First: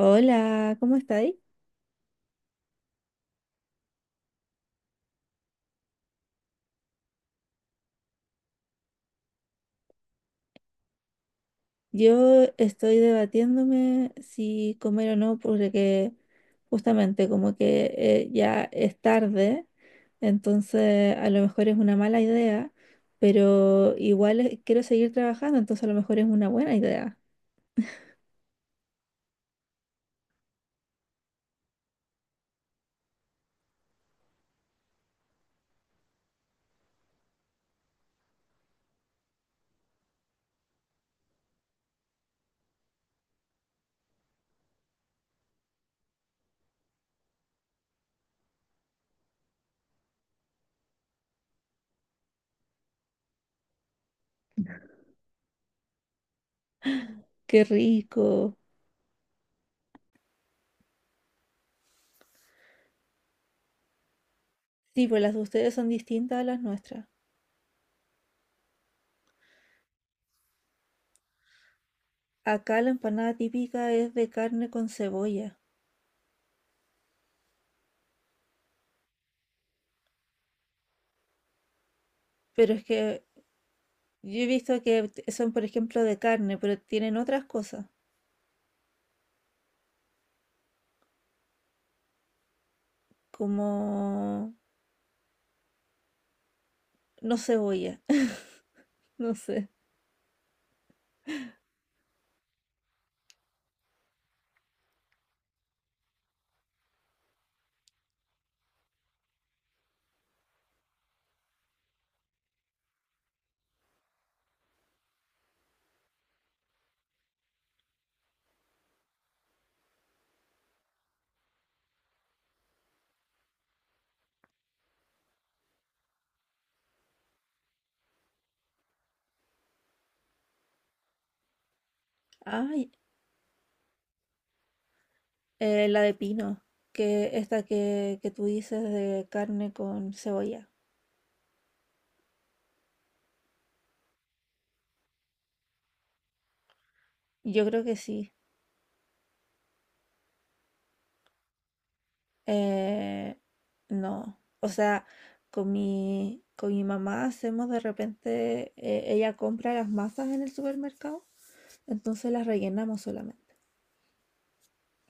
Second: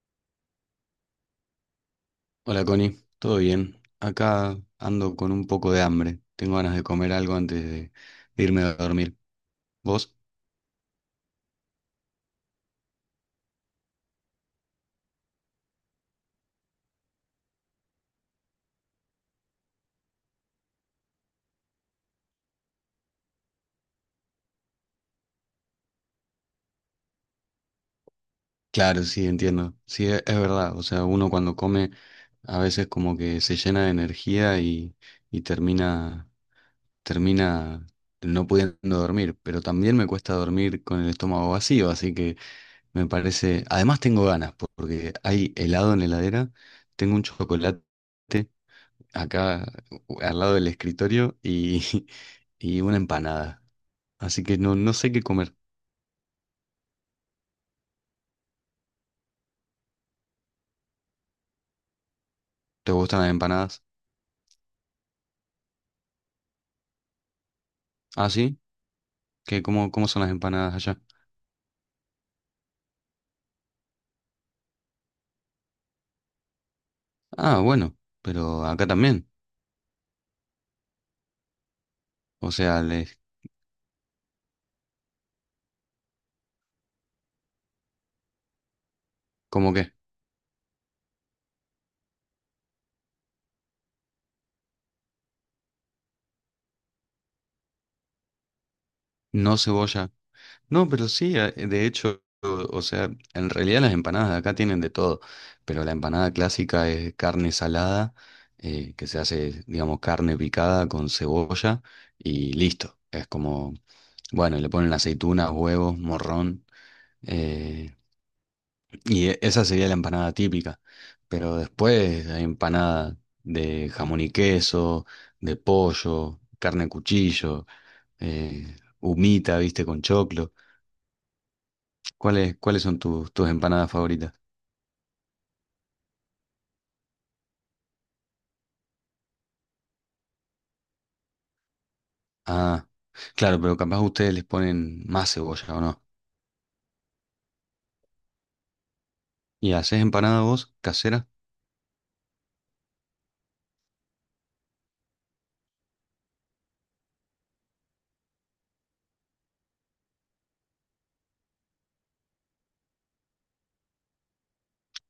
Hola, ¿cómo estáis? Hola Connie, ¿todo bien? Acá ando con un poco de hambre. Tengo ganas de comer algo antes de irme a dormir. ¿Vos? Yo estoy debatiéndome si comer o no, porque justamente como que ya es tarde, entonces a lo mejor es una mala idea, pero igual quiero seguir trabajando, entonces a lo mejor es una buena idea. Claro, sí, entiendo. Sí, es verdad. O sea, uno cuando come a veces como que se llena de energía y termina no pudiendo dormir. Pero también me cuesta dormir con el estómago vacío, así que me parece. Además tengo ganas porque hay helado en la heladera, tengo un chocolate acá al lado del escritorio y, y una empanada. Así que no sé qué comer. ¡Qué rico! ¿Te gustan las empanadas? Sí, pues las de ustedes son distintas a las nuestras. Ah, sí. ¿ ¿Cómo son las empanadas allá? Acá la empanada típica es de carne con cebolla, Ah, bueno, pero acá también. O pero sea, es les, que yo he visto que son, por ejemplo, de carne, pero tienen otras cosas. ¿cómo qué? Como no cebolla, no No sé. cebolla. No, pero sí, de hecho, o sea, en realidad las empanadas de acá tienen de todo. Pero la empanada clásica es carne salada, que se hace, digamos, carne picada con cebolla y listo. Es como. Bueno, y le ponen aceitunas, huevos, morrón. eh, y esa sería la empanada típica. Pero después hay empanada de jamón y queso, de pollo, carne de cuchillo, humita, viste, con choclo. ¿Cuáles Ay, son tus empanadas favoritas? La de pino, que esta que tú dices de carne con cebolla. Ah, claro, pero capaz ustedes les ponen más cebolla, ¿o no? Yo creo que sí. ¿Y haces empanada vos, casera? Eh, no, o sea, con mi mamá hacemos de repente, ella compra las masas en el supermercado, entonces las rellenamos solamente.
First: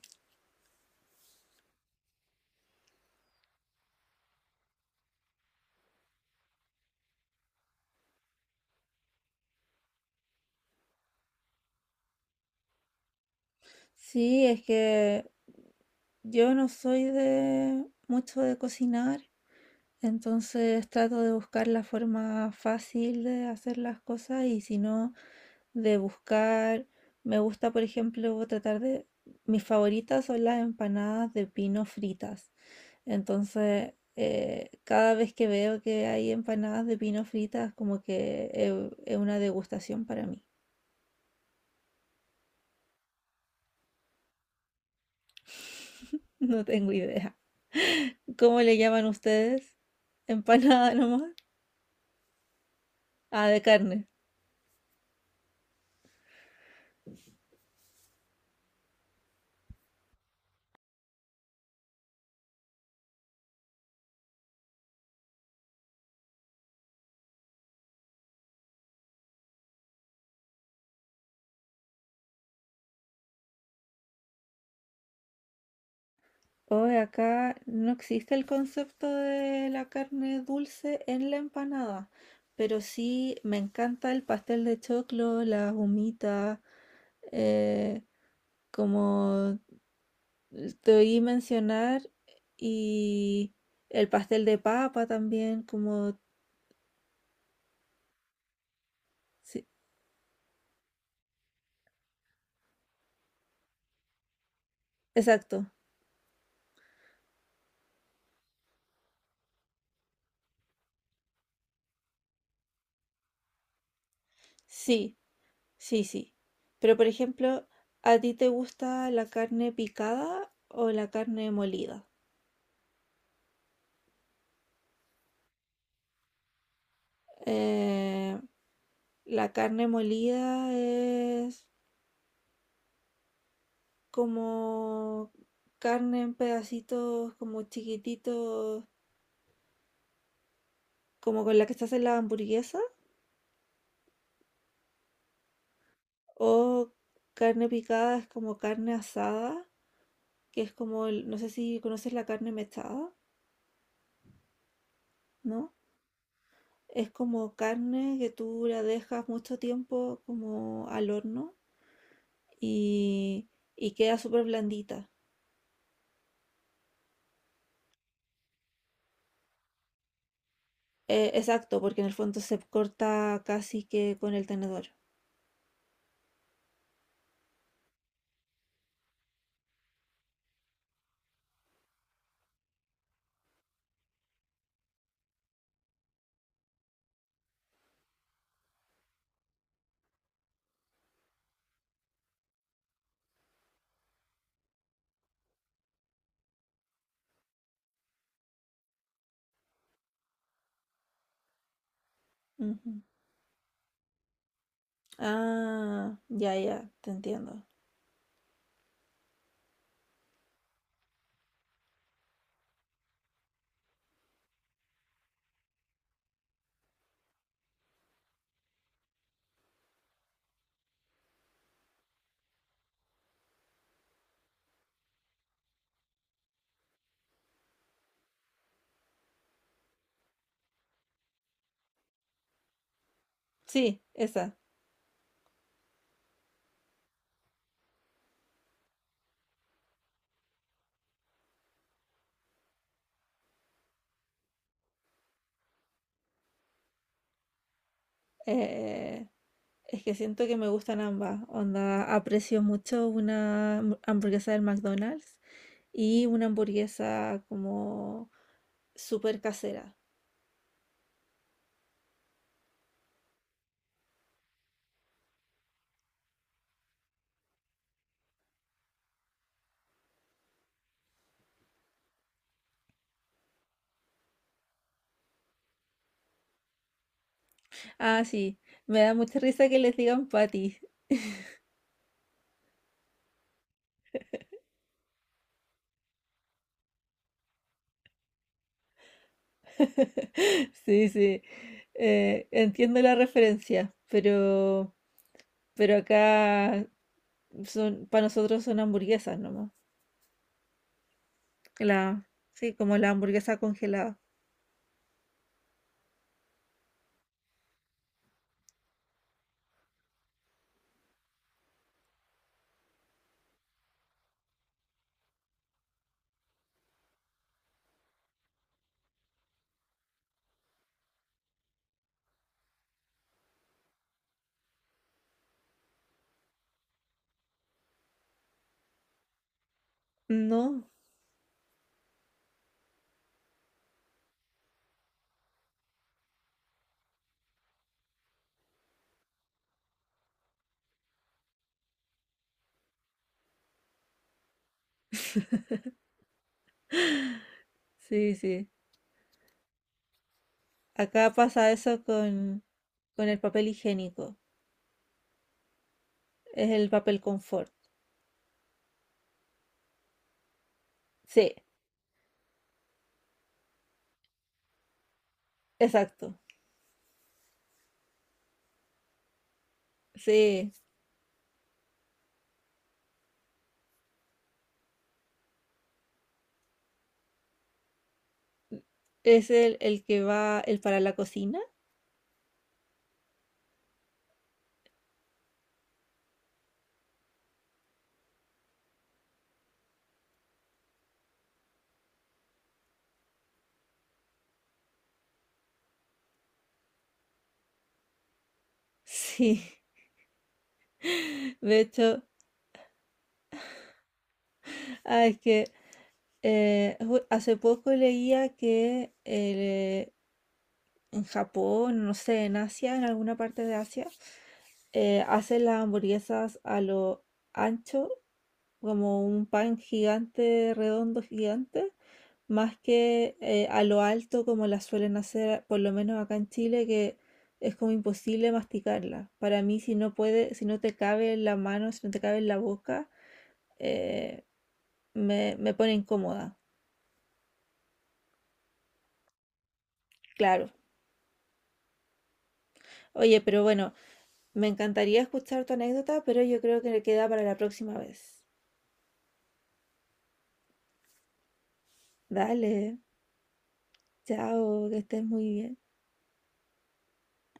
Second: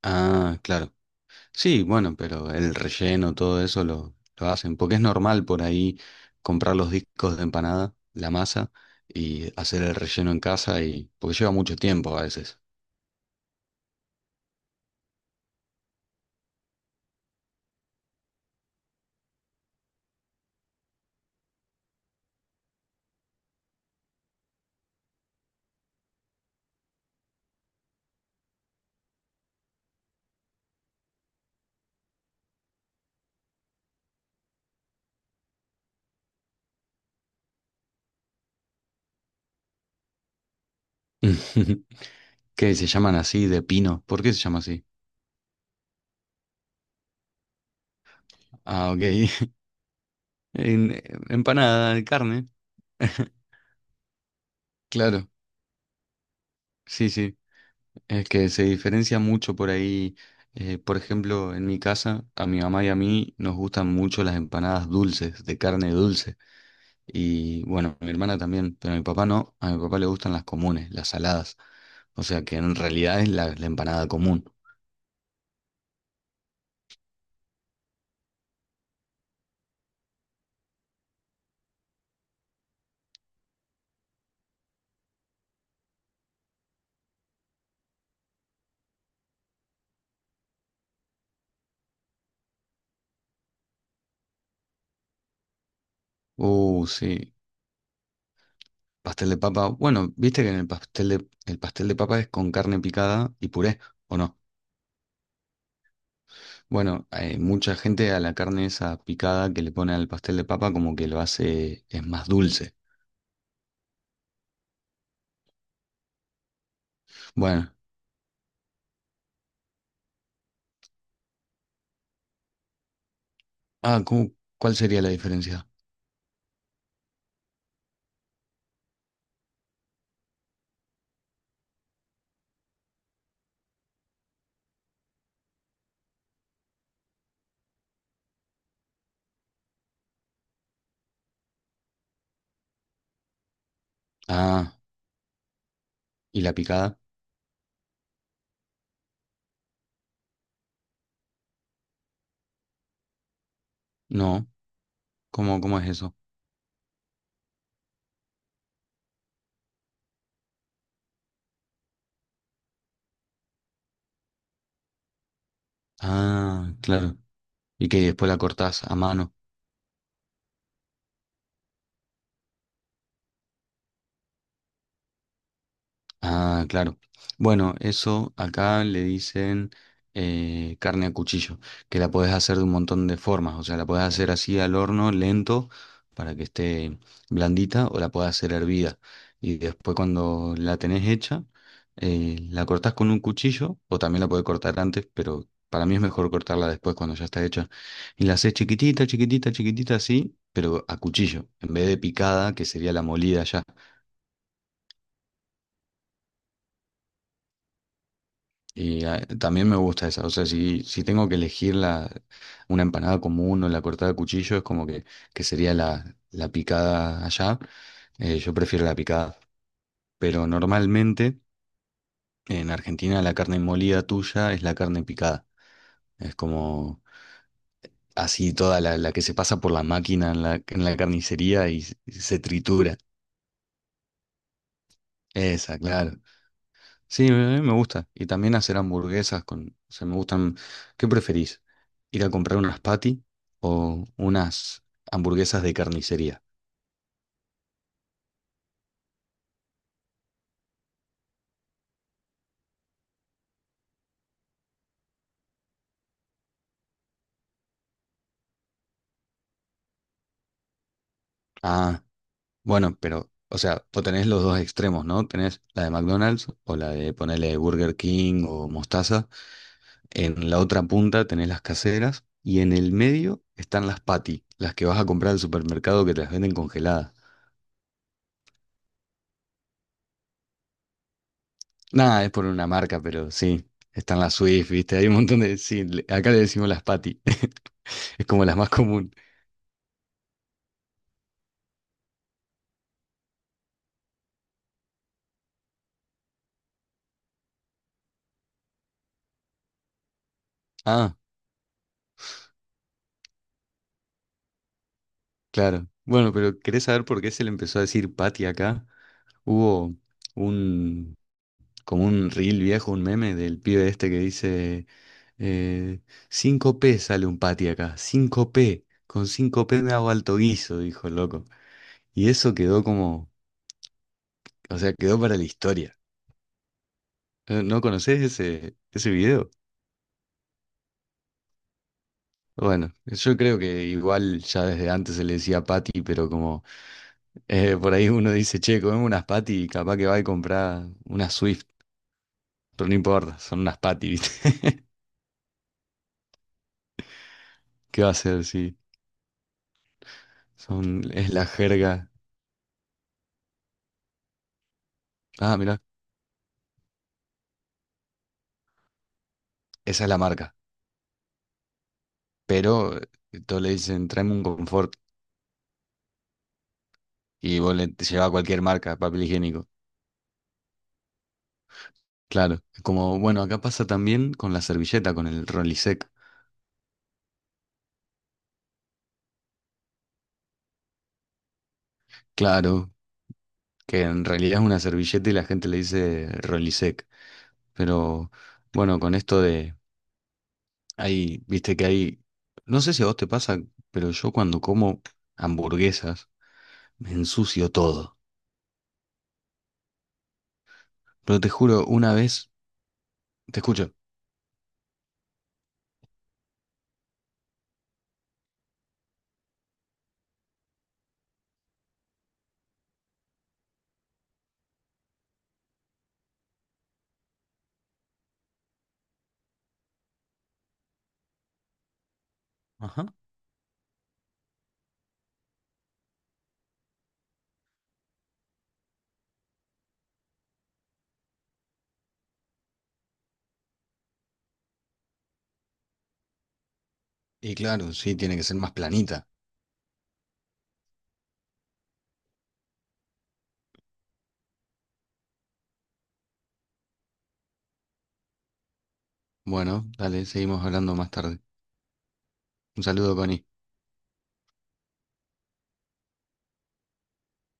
Ah, claro. Sí, bueno, pero el relleno, todo eso lo hacen, porque es normal por ahí comprar los discos de empanada, la masa, y hacer el relleno en casa, y porque lleva mucho tiempo a veces. Sí, es que yo no soy de mucho de cocinar. Entonces trato de buscar la forma fácil de hacer las cosas y si no, de buscar, me gusta por ejemplo tratar de, mis favoritas son las empanadas de pino fritas. Entonces, cada vez que veo que hay empanadas de pino fritas, como que es una degustación para mí. ¿Qué se llaman así de pino? ¿Por qué se llama así? No tengo idea. ¿Cómo le Ah, ok. llaman ustedes? ¿Empanada En- nomás? Empanada de carne. Ah, de carne. Claro, sí, sí. Es que se diferencia mucho por ahí. Por ejemplo, en mi casa, a mi mamá y a mí nos gustan mucho las empanadas dulces, de carne dulce. Y bueno, mi hermana también, pero a mi papá no. A mi papá le gustan las comunes, las saladas. O sea que en realidad es la empanada común. Hoy acá no existe el concepto de la carne dulce en la empanada, pero sí me encanta el pastel de choclo, las humitas, eh, como te oí mencionar, y el pastel de papa también, como... Sí. Pastel de sí, papa. Bueno, viste que en el pastel el pastel de papa es con carne picada y puré, ¿o no? exacto, Bueno, hay mucha gente a la carne esa picada que le pone al pastel de papa como que lo hace, es más dulce. sí, sí, sí. Pero por ejemplo, Bueno, ¿a ti te gusta la carne picada o la carne molida? ah, ¿cuál sería la diferencia? Eh, La carne molida es como carne en pedacitos como chiquititos, como con la que se hace la hamburguesa, Ah, ¿y la o picada? carne picada es como carne asada, que es como, no sé si conoces la carne mechada, No, ¿ ¿no? ¿Cómo es eso? Es como carne que tú la dejas mucho tiempo como al horno y, y queda súper blandita. Ah, claro. Y que después la cortás a mano. Exacto, porque en el fondo se corta casi que con el tenedor. Ah, claro. Bueno, eso acá le dicen carne a cuchillo, que la podés hacer de un montón de formas. O sea, la podés hacer así al horno, lento, para que esté blandita, o la podés hacer hervida. Y después cuando la tenés hecha, la cortás con un cuchillo, o también la podés cortar antes, pero para mí es mejor cortarla después cuando ya está hecha. Y la hacés chiquitita, chiquitita, chiquitita así, pero a cuchillo, en vez de picada, que sería Ujú. la molida ya. Ah, ya, ya, te entiendo. Y ah, también me gusta esa. O sea, si tengo que elegir una empanada común o la cortada a cuchillo, es como que sería la picada allá. Yo prefiero la picada. Pero normalmente en Argentina la carne molida tuya es la carne picada. Es como así toda la que se pasa por la máquina en en la carnicería y se tritura. Sí, esa. Esa, claro. Sí, me gusta. Y también hacer hamburguesas con, o sea, me gustan. ¿Qué preferís? ¿Ir a comprar unas patty o unas hamburguesas de carnicería? Eh, es que siento que me gustan ambas. Onda, aprecio mucho una hamburguesa del McDonald's y una hamburguesa como súper casera. Ah, bueno, pero, o sea, o tenés los dos extremos, ¿no? Tenés la de McDonald's o la de ponerle Burger King o Mostaza. En la otra punta tenés las caseras y en el medio están las patty, las que vas a comprar al supermercado que te las venden congeladas. Ah, sí, me da mucha risa que les digan patty. Nada, es por una marca, pero sí. Están las Swift, ¿viste? Hay un montón de... Sí, acá le decimos las Patty. Es como las más común. Sí, sí. Entiendo la referencia, pero acá son, para nosotros son hamburguesas nomás. Ah, La, sí, como la hamburguesa congelada. claro. Bueno, pero ¿querés saber por qué se le empezó a decir Patty acá? Hubo un... como un reel viejo, un meme del pibe este que dice... Eh, 5P sale un Patty acá. 5P. Con 5P me hago alto guiso, dijo el loco. Y eso quedó como... O sea, quedó para la historia. ¿No conocés ese video? No. Bueno, yo creo que igual ya desde antes se le decía Patty, pero como por ahí uno dice, che, comemos unas Patty y capaz que va y compra unas Swift, pero no importa, son unas Patty, ¿viste? ¿Qué va a Sí, hacer sí. si Acá es la pasa eso jerga? Con el papel higiénico. Ah, mira, Es el papel confort. esa es la marca, Sí, pero todos le dicen, tráeme un confort exacto. y vos le te llevas cualquier marca, papel higiénico. Sí, Claro, como bueno, acá pasa también con la servilleta, con el Rolisec. es el que va, el para la cocina. Claro, que en realidad es una servilleta y la gente le dice Rolisec. Pero bueno, con esto de, hay, viste que hay, no sé si a vos te pasa, pero yo cuando como hamburguesas me ensucio todo. Sí, Pero te de juro, una hecho, vez, te escucho. ah, es que hace poco leía que en Japón, no sé, en Asia, en alguna parte de Asia, hacen las hamburguesas a lo ancho, como un pan gigante, redondo gigante, más Ajá. que a lo alto como las suelen hacer, por lo menos acá en Chile, que es como imposible masticarla. Para mí, si no puede, si no te cabe en la mano, si no te cabe en la boca, eh, me pone incómoda, Y claro, sí, tiene que ser más planita. claro. Oye, pero bueno, me encantaría escuchar tu anécdota, pero yo creo que le queda para la próxima vez. Bueno, dale, seguimos hablando más tarde. Dale, Un saludo, Connie. chao, que estés muy bien.